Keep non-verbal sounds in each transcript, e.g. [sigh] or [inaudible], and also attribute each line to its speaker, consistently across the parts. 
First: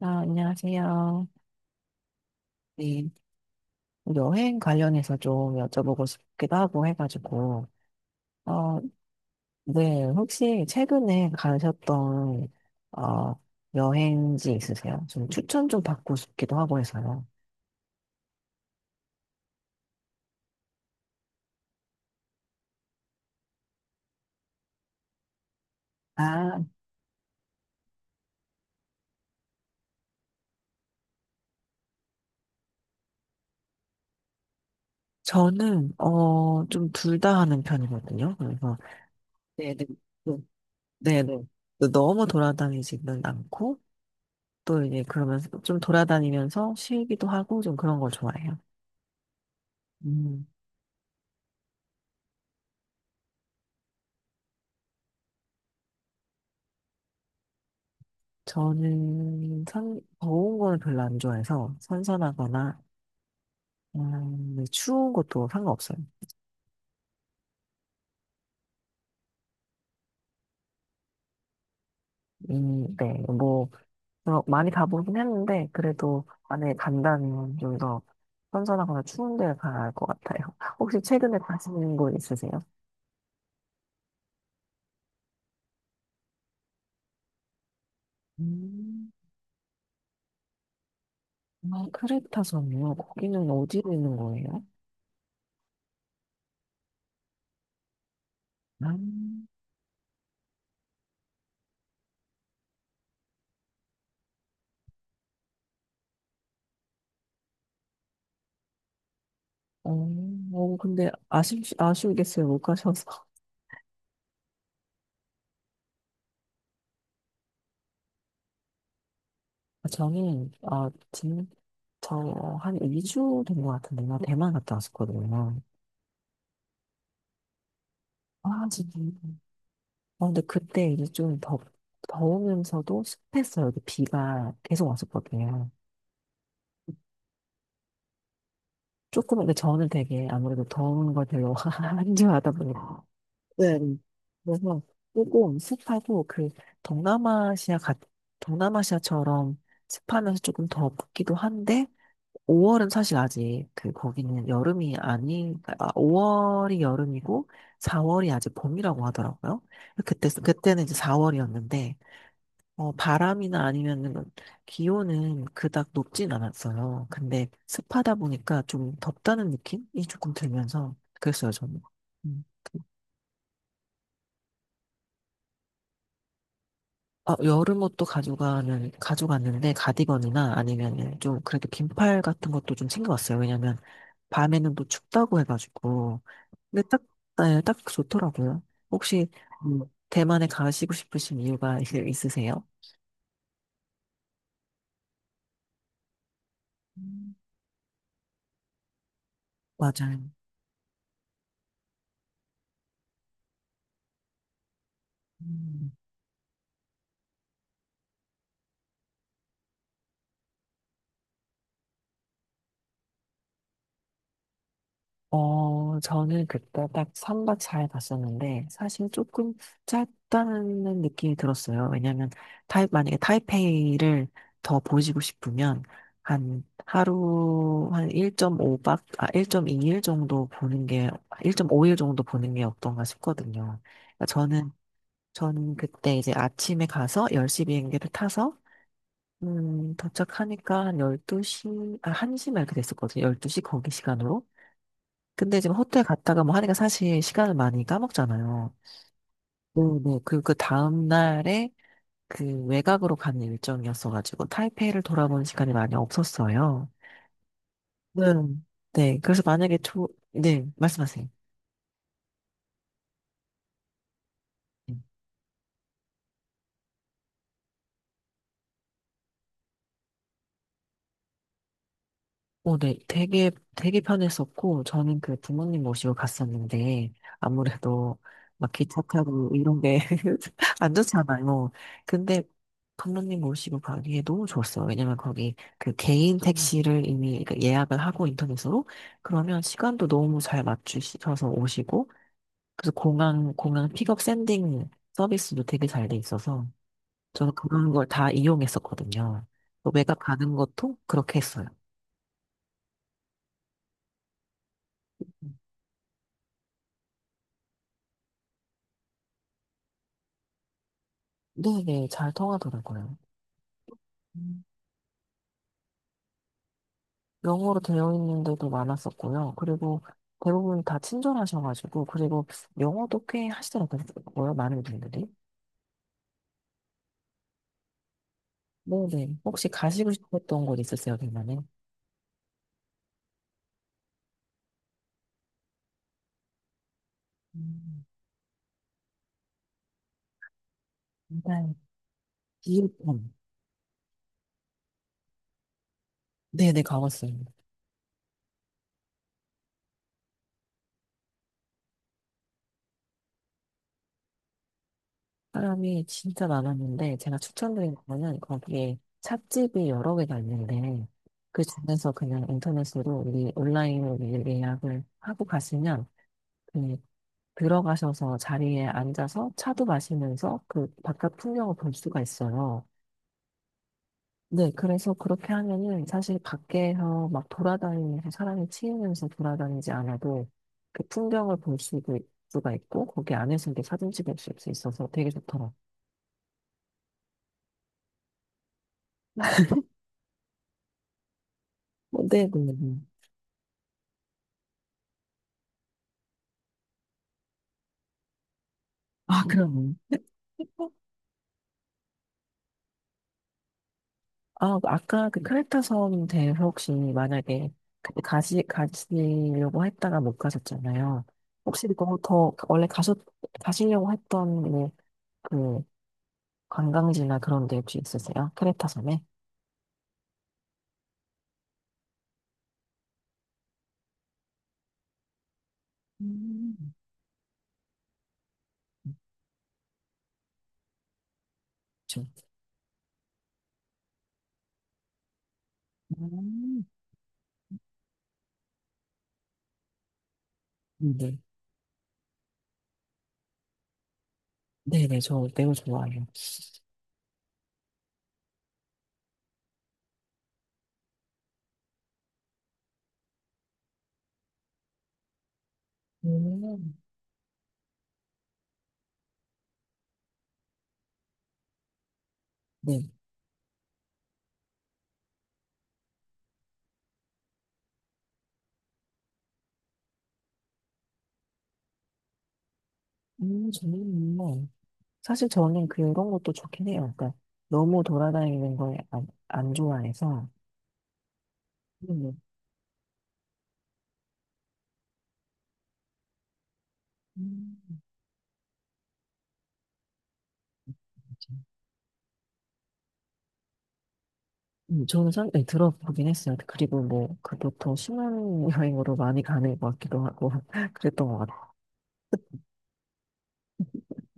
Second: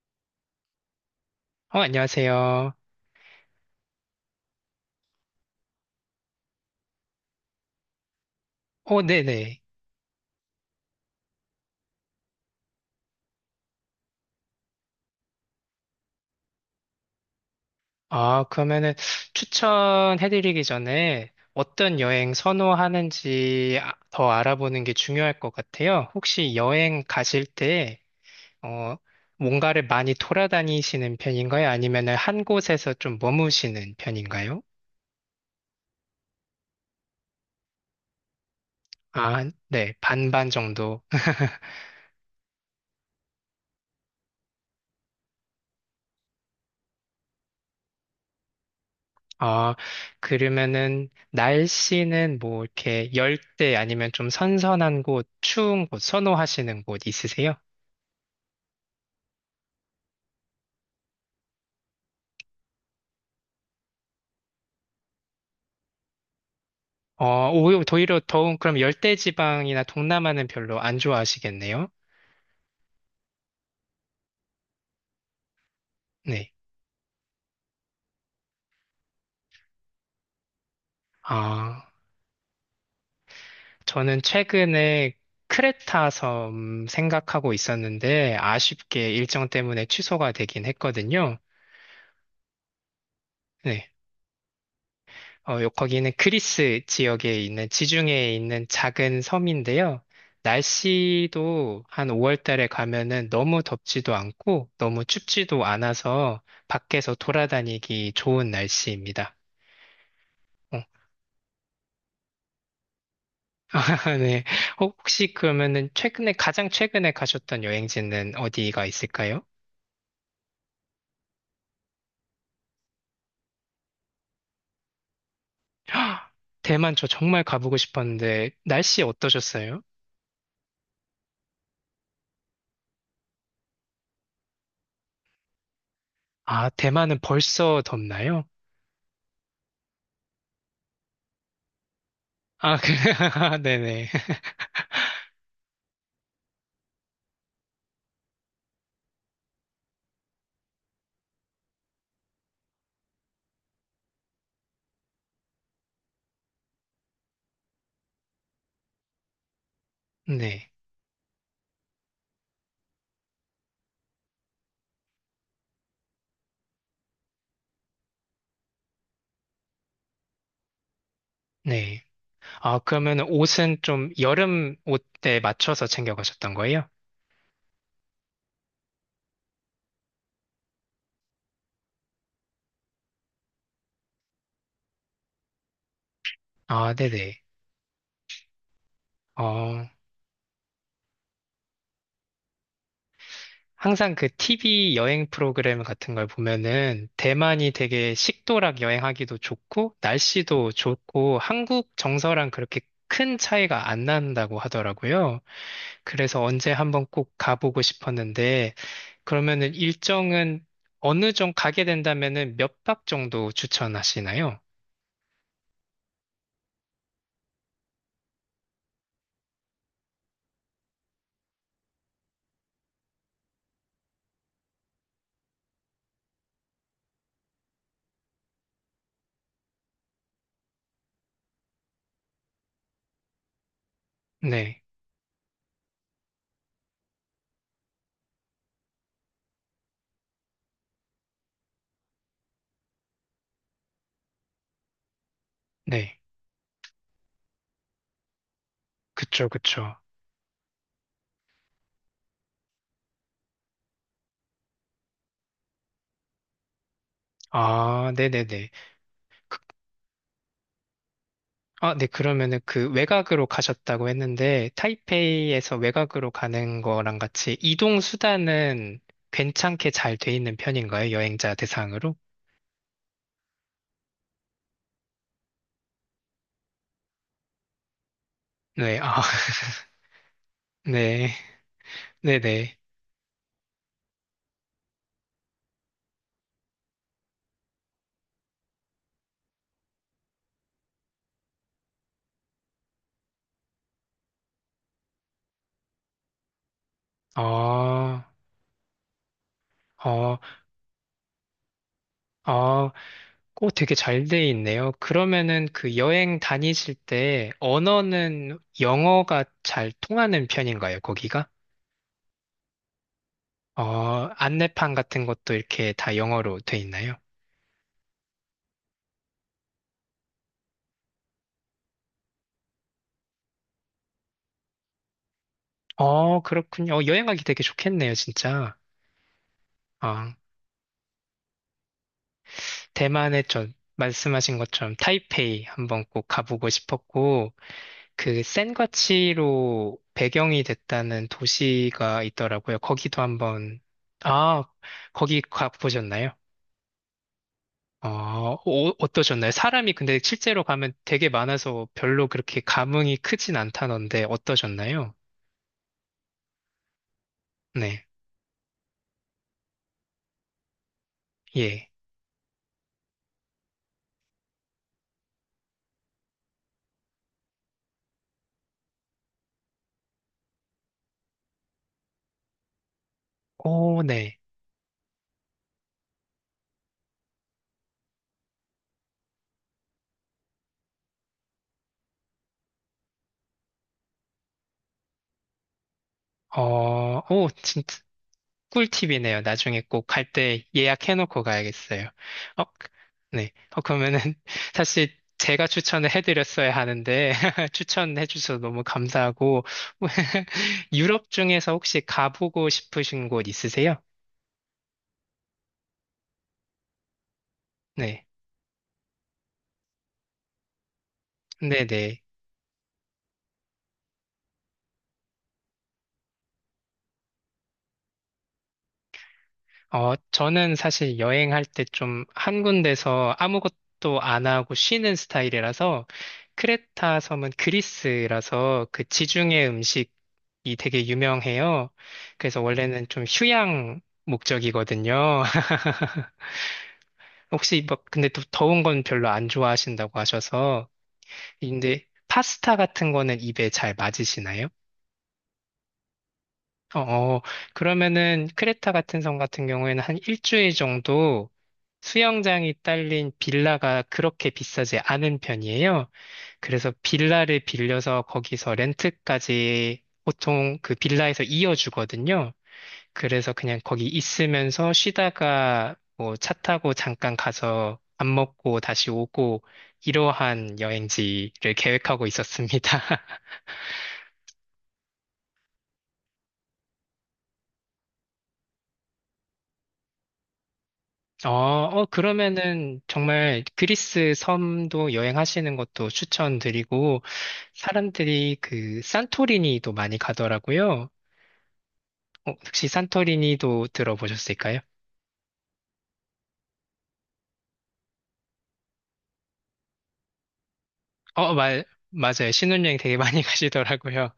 Speaker 1: 아, 안녕하세요.
Speaker 2: 안녕하세요.
Speaker 1: 네, 여행 관련해서 좀 여쭤보고 싶기도 하고 해가지고, 어,
Speaker 2: 네네.
Speaker 1: 네, 혹시 최근에 가셨던, 어, 여행지 있으세요? 좀 추천 좀 받고 싶기도 하고 해서요.
Speaker 2: 그러면은 추천해드리기 전에 어떤 여행 선호하는지 더 알아보는 게 중요할 것 같아요. 혹시
Speaker 1: 아,
Speaker 2: 여행 가실 때, 어, 뭔가를 많이 돌아다니시는 편인가요? 아니면은 한 곳에서 좀 머무시는 편인가요?
Speaker 1: 저는, 좀 둘 다 하는 편이거든요. 그래서,
Speaker 2: 아,
Speaker 1: 네, 네,
Speaker 2: 네. 반반 정도.
Speaker 1: 네, 네.
Speaker 2: [laughs]
Speaker 1: 네. 너무 돌아다니지는 않고, 또 이제 그러면서 좀 돌아다니면서 쉬기도 하고 좀 그런 걸 좋아해요.
Speaker 2: 아,
Speaker 1: 음.
Speaker 2: 그러면은 날씨는 뭐 이렇게 열대 아니면 좀 선선한 곳, 추운 곳 선호하시는 곳 있으세요?
Speaker 1: 저는 더운 거는 별로 안 좋아해서 선선하거나 네, 추운 것도 상관없어요.
Speaker 2: 오히려 더운 그럼 열대지방이나 동남아는 별로 안 좋아하시겠네요?
Speaker 1: 네, 뭐 많이 가보긴 했는데 그래도
Speaker 2: 네.
Speaker 1: 만약에 간다면 좀 더 선선하거나 추운 데 가야 할 것 같아요. [laughs] 혹시 최근에
Speaker 2: 아,
Speaker 1: 가시는 곳 있으세요?
Speaker 2: 저는 최근에 크레타 섬 생각하고 있었는데
Speaker 1: 음,
Speaker 2: 아쉽게 일정 때문에 취소가 되긴 했거든요.
Speaker 1: 아, 크레타섬이요? 거기는 어디에
Speaker 2: 네.
Speaker 1: 있는 거예요?
Speaker 2: 거기는 그리스 지역에 있는 지중해에 있는
Speaker 1: 아,
Speaker 2: 작은 섬인데요. 날씨도 한 5월 달에 가면은 너무 덥지도 않고 너무 춥지도 않아서 밖에서 돌아다니기 좋은 날씨입니다.
Speaker 1: 어,
Speaker 2: 어,
Speaker 1: 근데 아쉽겠어요. 못 가셔서.
Speaker 2: [laughs] 아, 네. 혹- 시 그러면은 가장 최근에 가셨던 여행지는 어디가 있을까요?
Speaker 1: [laughs] 아, 저한 2주 된 것 같은데, 나 대만 갔다 왔었거든요.
Speaker 2: [gasps] 대만 저 정말 가보고 싶었는데,
Speaker 1: 아, 진짜.
Speaker 2: 날씨 어떠셨어요?
Speaker 1: 근데 그때 이제 좀 더우면서도 습했어요. 이렇게 비가 계속 왔었거든요.
Speaker 2: 아, 대만은 벌써 덥나요?
Speaker 1: 조금, 근데 저는 되게 아무래도 더운 걸 별로 [laughs] 안 좋아하다
Speaker 2: 아, 그,
Speaker 1: 보니까.
Speaker 2: [laughs]
Speaker 1: 네.
Speaker 2: 네네. [laughs]
Speaker 1: 그래서 조금 습하고 그 동남아시아 같, 동남아시아처럼 습하면서 조금 덥기도 한데, 5월은 사실 아직 그 거기는 여름이 아니, 아, 5월이 여름이고 4월이 아직 봄이라고 하더라고요.
Speaker 2: 네.
Speaker 1: 그때는 이제 4월이었는데 바람이나 아니면은 기온은 그닥 높진 않았어요. 근데 습하다 보니까 좀 덥다는 느낌이 조금 들면서 그랬어요 저는.
Speaker 2: 네.
Speaker 1: 음.
Speaker 2: 아, 그러면 옷은 좀 여름 옷에 맞춰서 챙겨가셨던 거예요?
Speaker 1: 아, 여름 옷도 가져가는 가져갔는데 가디건이나 아니면은 좀 그래도 긴팔 같은 것도 좀 챙겨왔어요. 왜냐면 밤에는 또 춥다고 해가지고. 근데
Speaker 2: 아,
Speaker 1: 딱,
Speaker 2: 네네.
Speaker 1: 네, 딱 좋더라고요. 혹시 음,
Speaker 2: 어,
Speaker 1: 대만에 가시고 싶으신 이유가 [laughs] 있으세요?
Speaker 2: 항상 그 TV 여행 프로그램 같은 걸 보면은
Speaker 1: 음.
Speaker 2: 대만이 되게 식도락 여행하기도 좋고
Speaker 1: 맞아요.
Speaker 2: 날씨도 좋고 한국 정서랑 그렇게 큰 차이가 안 난다고 하더라고요.
Speaker 1: 음.
Speaker 2: 그래서 언제 한번 꼭 가보고 싶었는데 그러면은 일정은 어느 정도 가게 된다면은 몇 박 정도 추천하시나요?
Speaker 1: 저는 그때 딱 3박 4일 갔었는데, 사실 조금 짧다는 느낌이 들었어요. 왜냐면, 만약에 타이페이를 더 보시고 싶으면, 한 하루, 한 1.5박, 아, 1.2일 정도 보는 게, 1.5일 정도 보는 게 어떤가 싶거든요. 그러니까
Speaker 2: 네,
Speaker 1: 저는 그때 이제 아침에 가서 10시 비행기를 타서 도착하니까 한 12시, 아, 1시 막 이렇게 됐었거든요. 12시 거기 시간으로. 근데 지금 호텔
Speaker 2: 네.
Speaker 1: 갔다가 뭐 하니까 사실 시간을 많이 까먹잖아요.
Speaker 2: 그쵸,
Speaker 1: 네,
Speaker 2: 그쵸.
Speaker 1: 네. 그리고 그 다음 날에 그 외곽으로 가는 일정이었어가지고 타이페이를 돌아보는 시간이 많이 없었어요.
Speaker 2: 아,
Speaker 1: 네.
Speaker 2: 네네네.
Speaker 1: 네. 그래서 네, 말씀하세요.
Speaker 2: 아, 네, 그러면은 그 외곽으로 가셨다고 했는데, 타이페이에서 외곽으로 가는 거랑 같이 이동 수단은 괜찮게 잘 돼 있는 편인가요? 여행자 대상으로?
Speaker 1: 네, 되게 편했었고, 저는 그 부모님 모시고 갔었는데, 아무래도 막
Speaker 2: 네,
Speaker 1: 기차
Speaker 2: 아,
Speaker 1: 타고
Speaker 2: [laughs]
Speaker 1: 이런 게 [laughs] 안
Speaker 2: 네,
Speaker 1: 좋잖아요. 근데
Speaker 2: 네네.
Speaker 1: 부모님 모시고 가기에 너무 좋았어요. 왜냐면 거기 그 개인 택시를 이미 그 예약을 하고 인터넷으로, 그러면 시간도 너무 잘 맞추셔서 오시고, 그래서 공항 픽업 샌딩 서비스도 되게 잘 돼 있어서, 저는 그런 걸
Speaker 2: 아,
Speaker 1: 다 이용했었거든요. 또 외곽
Speaker 2: 어,
Speaker 1: 가는 것도 그렇게 했어요.
Speaker 2: 아, 꼭 되게 잘 돼 있네요. 그러면은 그 여행 다니실 때 언어는 영어가 잘 통하는 편인가요, 거기가?
Speaker 1: 네네, 잘 통하더라고요. 음.
Speaker 2: 안내판 같은 것도 이렇게 다 영어로 돼 있나요?
Speaker 1: 영어로 되어 있는 데도 많았었고요. 그리고 대부분 다 친절하셔가지고, 그리고 영어도 꽤 하시더라고요, 많은 분들이.
Speaker 2: 어, 그렇군요. 여행 가기 되게 좋겠네요, 진짜.
Speaker 1: 네네. 혹시 가시고
Speaker 2: 아,
Speaker 1: 싶었던 곳 있으세요, 대만에?
Speaker 2: 대만에 저 말씀하신 것처럼 타이페이 한번 꼭 가보고 싶었고,
Speaker 1: 음.
Speaker 2: 그 센과치로 배경이 됐다는
Speaker 1: 일단,
Speaker 2: 도시가 있더라고요. 거기도
Speaker 1: 기일품.
Speaker 2: 한번, 아, 거기 가보셨나요?
Speaker 1: 네네, 가봤어요.
Speaker 2: 어떠셨나요? 사람이 근데 실제로 가면 되게 많아서 별로 그렇게 감흥이 크진 않다던데 어떠셨나요?
Speaker 1: 사람이 진짜 많았는데, 제가 추천드린
Speaker 2: 네,
Speaker 1: 거는 거기에 찻집이 여러 개가 있는데, 그
Speaker 2: 예.
Speaker 1: 중에서 그냥 인터넷으로 우리 온라인으로 미리 예약을 하고 가시면, 그 들어가셔서 자리에 앉아서 차도 마시면서 그 바깥 풍경을 볼 수가 있어요.
Speaker 2: 오, 네.
Speaker 1: 네, 그래서 그렇게 하면은 사실 밖에서 막 돌아다니면서 사람이 치이면서 돌아다니지 않아도 그 풍경을 가 있고 거기 안에서 이렇게 사진 찍을 수 있어서 되게 좋더라고요.
Speaker 2: 진짜. 꿀팁이네요. 나중에 꼭 갈 때 예약해놓고 가야겠어요.
Speaker 1: 네,
Speaker 2: 어,
Speaker 1: 네, 네.
Speaker 2: 네. 그러면은 [laughs] 사실 제가 추천을 해드렸어야 하는데 [laughs] 추천해주셔서 너무
Speaker 1: 아,
Speaker 2: 감사하고
Speaker 1: 그럼.
Speaker 2: [laughs] 유럽 중에서 혹시 가보고 싶으신 곳 있으세요?
Speaker 1: 아, 아까 그 크레타 섬 대해서 혹시 만약에 그때
Speaker 2: 네.
Speaker 1: 가시려고 했다가 못 가셨잖아요. 혹시 그거
Speaker 2: 네네.
Speaker 1: 더 원래 가시려고 했던 그 관광지나 그런 데 혹시 있으세요? 크레타 섬에?
Speaker 2: 저는 사실 여행할 때 좀 한 군데서 아무것도 안 하고 쉬는 스타일이라서
Speaker 1: 음.
Speaker 2: 크레타 섬은 그리스라서 그 지중해 음식이 되게 유명해요.
Speaker 1: 좀.
Speaker 2: 그래서 원래는 좀 휴양 목적이거든요. [laughs]
Speaker 1: 음.
Speaker 2: 혹시 막 근데 또 더운 건 별로 안 좋아하신다고 하셔서
Speaker 1: 네.
Speaker 2: 근데 파스타 같은 거는 입에 잘 맞으시나요?
Speaker 1: 네네, 저 매우 좋아해요.
Speaker 2: 어, 그러면은 크레타 같은 섬 같은 경우에는 한 일주일 정도 수영장이 딸린 빌라가 그렇게 비싸지 않은 편이에요. 그래서
Speaker 1: 음.
Speaker 2: 빌라를 빌려서 거기서 렌트까지 보통 그 빌라에서 이어주거든요.
Speaker 1: 네.
Speaker 2: 그래서 그냥 거기 있으면서 쉬다가 뭐 차 타고 잠깐 가서 밥 먹고 다시 오고 이러한 여행지를 계획하고 있었습니다. [laughs]
Speaker 1: 저는 뭐, 사실 저는 그런 것도 좋긴 해요. 그러니까 너무 돌아다니는 걸 안 좋아해서. 네네.
Speaker 2: 그러면은 정말 그리스 섬도 여행하시는 것도 추천드리고,
Speaker 1: 음.
Speaker 2: 사람들이 그 산토리니도 많이 가더라고요.
Speaker 1: 맞아요.
Speaker 2: 어, 혹시 산토리니도 들어보셨을까요?
Speaker 1: 저는 네, 들어보긴 했어요. 그리고 뭐, 그것도 신혼여행으로 많이 가는 것 같기도 하고, [laughs] 그랬던 것 같아요.
Speaker 2: 맞아요. 신혼여행 되게 많이 [laughs] 가시더라고요.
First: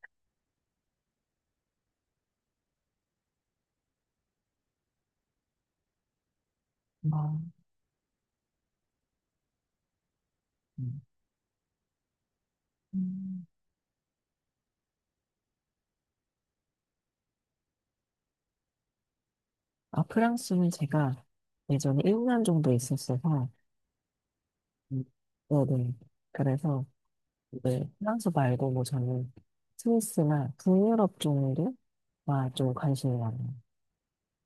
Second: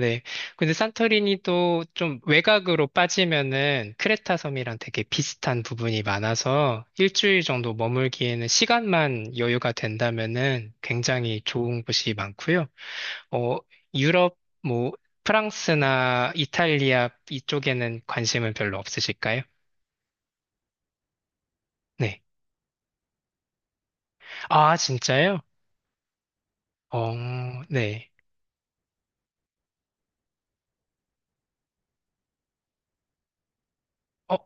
Speaker 2: 네. 근데 산토리니도 좀 외곽으로 빠지면은 크레타 섬이랑 되게 비슷한 부분이 많아서
Speaker 1: 아,
Speaker 2: 일주일 정도 머물기에는 시간만 여유가 된다면은 굉장히 좋은 곳이 많고요.
Speaker 1: 음.
Speaker 2: 어, 유럽, 뭐, 프랑스나 이탈리아 이쪽에는 관심은 별로 없으실까요?
Speaker 1: 아, 프랑스는 제가 예전에
Speaker 2: 네.
Speaker 1: 1년 정도 있었어서,
Speaker 2: 아,
Speaker 1: 음,
Speaker 2: 진짜요?
Speaker 1: 네네. 그래서
Speaker 2: 어,
Speaker 1: 이제
Speaker 2: 네.
Speaker 1: 프랑스 말고 뭐 저는 스위스나 북유럽 정도가 좀 관심이 많아요.
Speaker 2: 어,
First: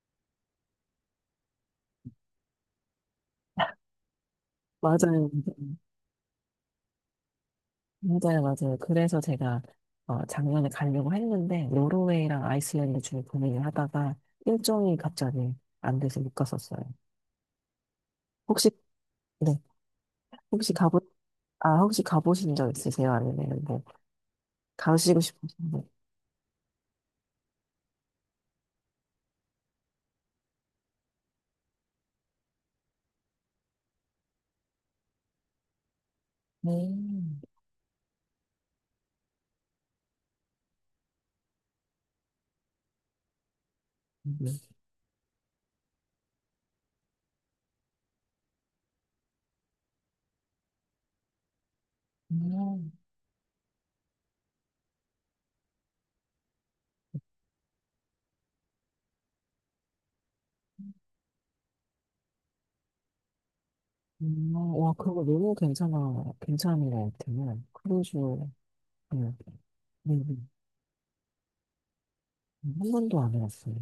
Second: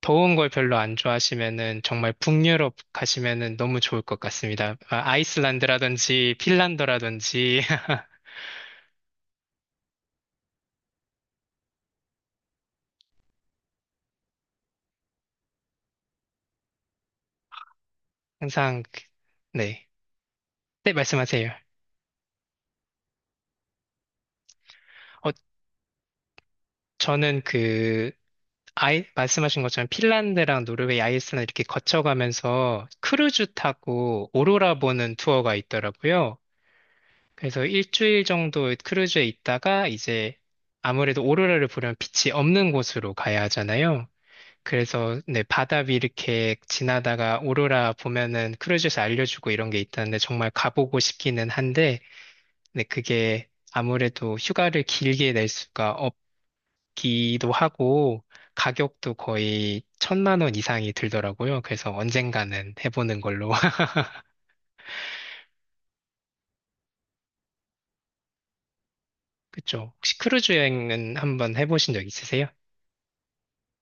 Speaker 2: 더운 걸 별로 안 좋아하시면은 정말 북유럽 가시면은 너무 좋을 것 같습니다. 아,
Speaker 1: 맞아요.
Speaker 2: 아이슬란드라든지 핀란드라든지 [laughs]
Speaker 1: 맞아요, 맞아요. 그래서 제가 작년에 가려고 했는데, 노르웨이랑 아이슬란드 중에 고민을 하다가 일정이 갑자기 안 돼서 못 갔었어요. 혹시,
Speaker 2: 항상, 그-
Speaker 1: 네.
Speaker 2: 네.
Speaker 1: 혹시
Speaker 2: 네, 말씀하세요.
Speaker 1: 아, 혹시 가보신 적 있으세요? 아니면 뭐, 가시고
Speaker 2: 어,
Speaker 1: 싶으신데?
Speaker 2: 저는 말씀하신 것처럼 핀란드랑 노르웨이, 아이슬란드 이렇게 거쳐가면서 크루즈 타고 오로라 보는 투어가 있더라고요.
Speaker 1: 네.
Speaker 2: 그래서 일주일 정도 크루즈에 있다가 이제 아무래도 오로라를 보려면 빛이 없는 곳으로 가야 하잖아요. 그래서 네, 바다 위 이렇게 지나다가 오로라 보면은 크루즈에서 알려주고 이런 게 있다는데 정말 가보고 싶기는 한데 네,
Speaker 1: 음,
Speaker 2: 그게 아무래도 휴가를 길게 낼 수가 기도 하고 가격도 거의 1,000만 원 이상이 들더라고요. 그래서 언젠가는 해보는 걸로. [laughs]
Speaker 1: 와, 그거 너무 괜찮은 것 같아요. 크루즈, 네,
Speaker 2: 그쵸.
Speaker 1: 네,
Speaker 2: 혹시
Speaker 1: 네.
Speaker 2: 크루즈 여행은 한번 해보신 적 있으세요?
Speaker 1: 한 번도 안 해봤어요.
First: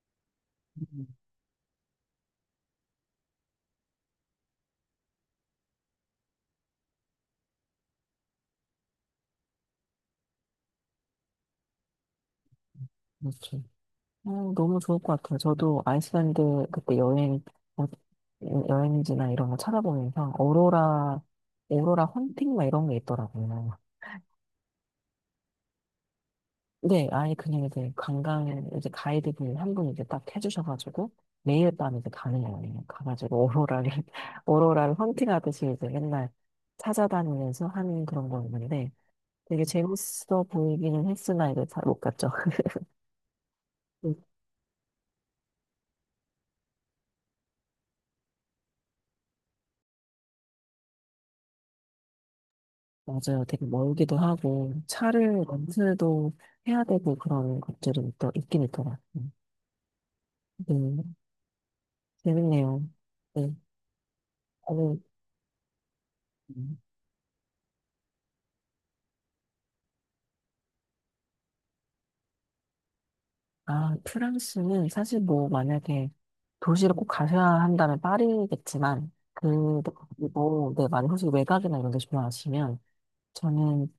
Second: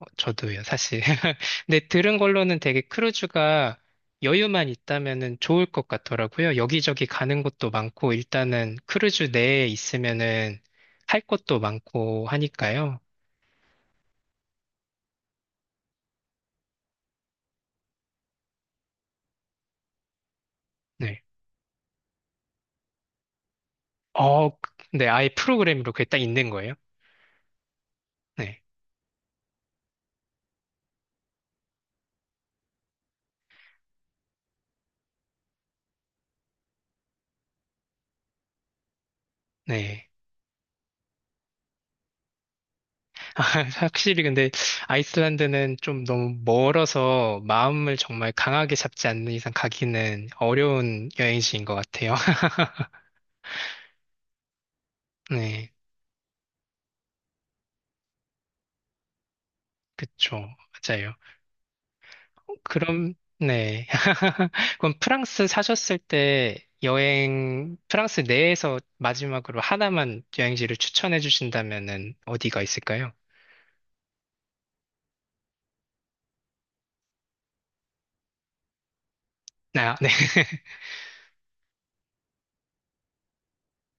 Speaker 2: 저도요, 사실.
Speaker 1: 음,
Speaker 2: [laughs] 근데 들은 걸로는 되게 크루즈가 여유만 있다면은 좋을 것 같더라고요. 여기저기 가는 곳도 많고 일단은 크루즈 내에 있으면은 할 것도 많고 하니까요.
Speaker 1: 그렇죠. 너무 좋을 것 같아요. 저도 아이슬란드 그때 어, 여행지나 이런 거 찾아보면서
Speaker 2: 네.
Speaker 1: 오로라 헌팅 막 이런 게 있더라고요.
Speaker 2: 네, 아예 프로그램으로 그게 딱 있는 거예요.
Speaker 1: 네, 아예 그냥 이제
Speaker 2: 네.
Speaker 1: 관광 이제 가이드분 한 분 이제 딱 해주셔가지고 매일 밤 이제 가는 거예요. 가가지고 오로라를 [laughs] 오로라를 헌팅하듯이 이제 맨날 찾아다니면서 하는 그런 거였는데 되게
Speaker 2: 네.
Speaker 1: 재밌어 보이기는 했으나 이제 잘 못 갔죠. [laughs]
Speaker 2: [laughs]
Speaker 1: 음,
Speaker 2: 확실히 근데 아이슬란드는 좀 너무 멀어서 마음을 정말 강하게 잡지 않는 이상 가기는 어려운 여행지인 것 같아요. [laughs]
Speaker 1: 맞아요. 되게 멀기도 하고 차를
Speaker 2: 네,
Speaker 1: 렌트도 해야 되고 그런 것들이 또 있긴 있더라고요.
Speaker 2: 그쵸.
Speaker 1: 네,
Speaker 2: 맞아요.
Speaker 1: 재밌네요.
Speaker 2: 그럼,
Speaker 1: 네,
Speaker 2: 네. [laughs] 그럼
Speaker 1: 오늘
Speaker 2: 프랑스 사셨을 때 프랑스 내에서 마지막으로 하나만 여행지를 추천해 주신다면은 어디가 있을까요?
Speaker 1: 아, 프랑스는 사실 뭐 만약에 도시를 꼭 가셔야 한다면 파리겠지만 그
Speaker 2: 아, 네.
Speaker 1: 그리고 네,
Speaker 2: [laughs]
Speaker 1: 만약 혹시 외곽이나 이런 데 좋아하시면 저는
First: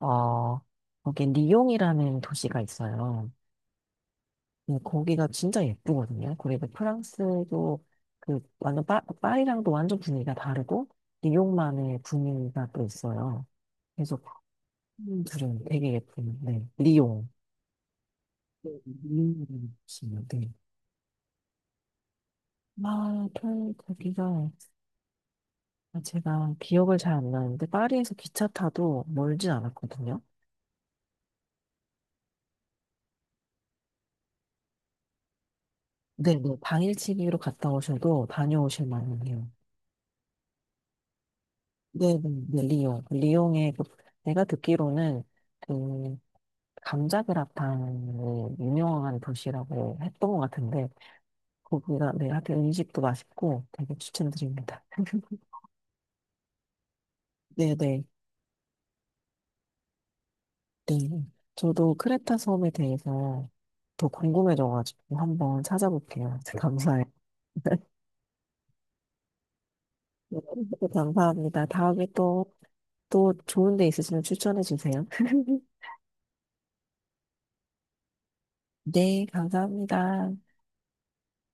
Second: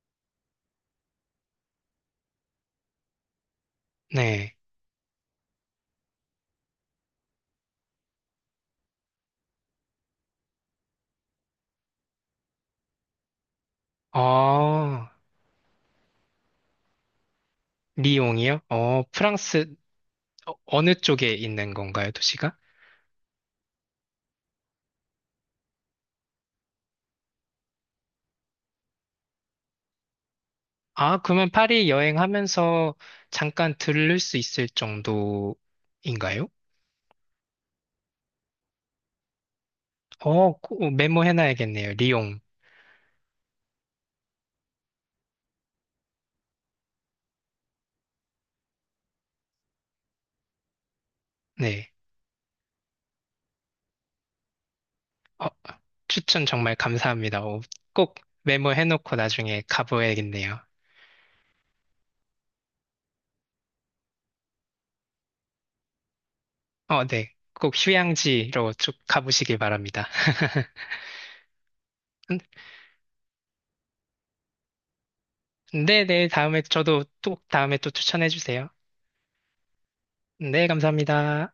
Speaker 1: 어 거기 리옹이라는 도시가 있어요.
Speaker 2: 네.
Speaker 1: 네, 거기가 진짜 예쁘거든요. 그리고 프랑스도 그 완전 파리랑도 완전 분위기가 다르고 리옹만의 분위기가 또 있어요. 계속
Speaker 2: 어,
Speaker 1: 둘은 되게 예쁜데 리옹.
Speaker 2: 리옹이요?
Speaker 1: 음. 음, 음.
Speaker 2: 어, 어느 쪽에 있는 건가요, 도시가?
Speaker 1: 아, 아, 제가 기억을 잘 안 나는데, 파리에서 기차 타도 멀진 않았거든요.
Speaker 2: 아, 그러면 파리 여행하면서 잠깐 들를 수 있을
Speaker 1: 네, 네,
Speaker 2: 정도인가요?
Speaker 1: 당일치기로 갔다 오셔도 다녀오실 만 해요.
Speaker 2: 어, 꼭 메모해놔야겠네요.
Speaker 1: 네, 네,
Speaker 2: 리옹.
Speaker 1: 네, 리옹. 리옹에, 내가 듣기로는, 그, 감자그라탕이 유명한 도시라고 했던 것 같은데,
Speaker 2: 네.
Speaker 1: 거기가, 네, 하여튼 음식도 맛있고 되게 추천드립니다.
Speaker 2: 어,
Speaker 1: [laughs]
Speaker 2: 추천 정말 감사합니다. 어,
Speaker 1: 네, 네,
Speaker 2: 꼭 메모해놓고 나중에 가보야겠네요.
Speaker 1: 네. 저도 크레타 섬에 대해서 더 궁금해져가지고 한번 찾아볼게요. [laughs] 감사해요.
Speaker 2: 어, 네. 꼭 휴양지로 쭉 가보시길 바랍니다.
Speaker 1: [laughs] 감사합니다. 다음에
Speaker 2: [laughs]
Speaker 1: 또 좋은 데 있으시면 추천해 주세요. [laughs]
Speaker 2: 네, 네. 다음에 또 추천해주세요.
Speaker 1: 네, 감사합니다.
Speaker 2: 네, 감사합니다.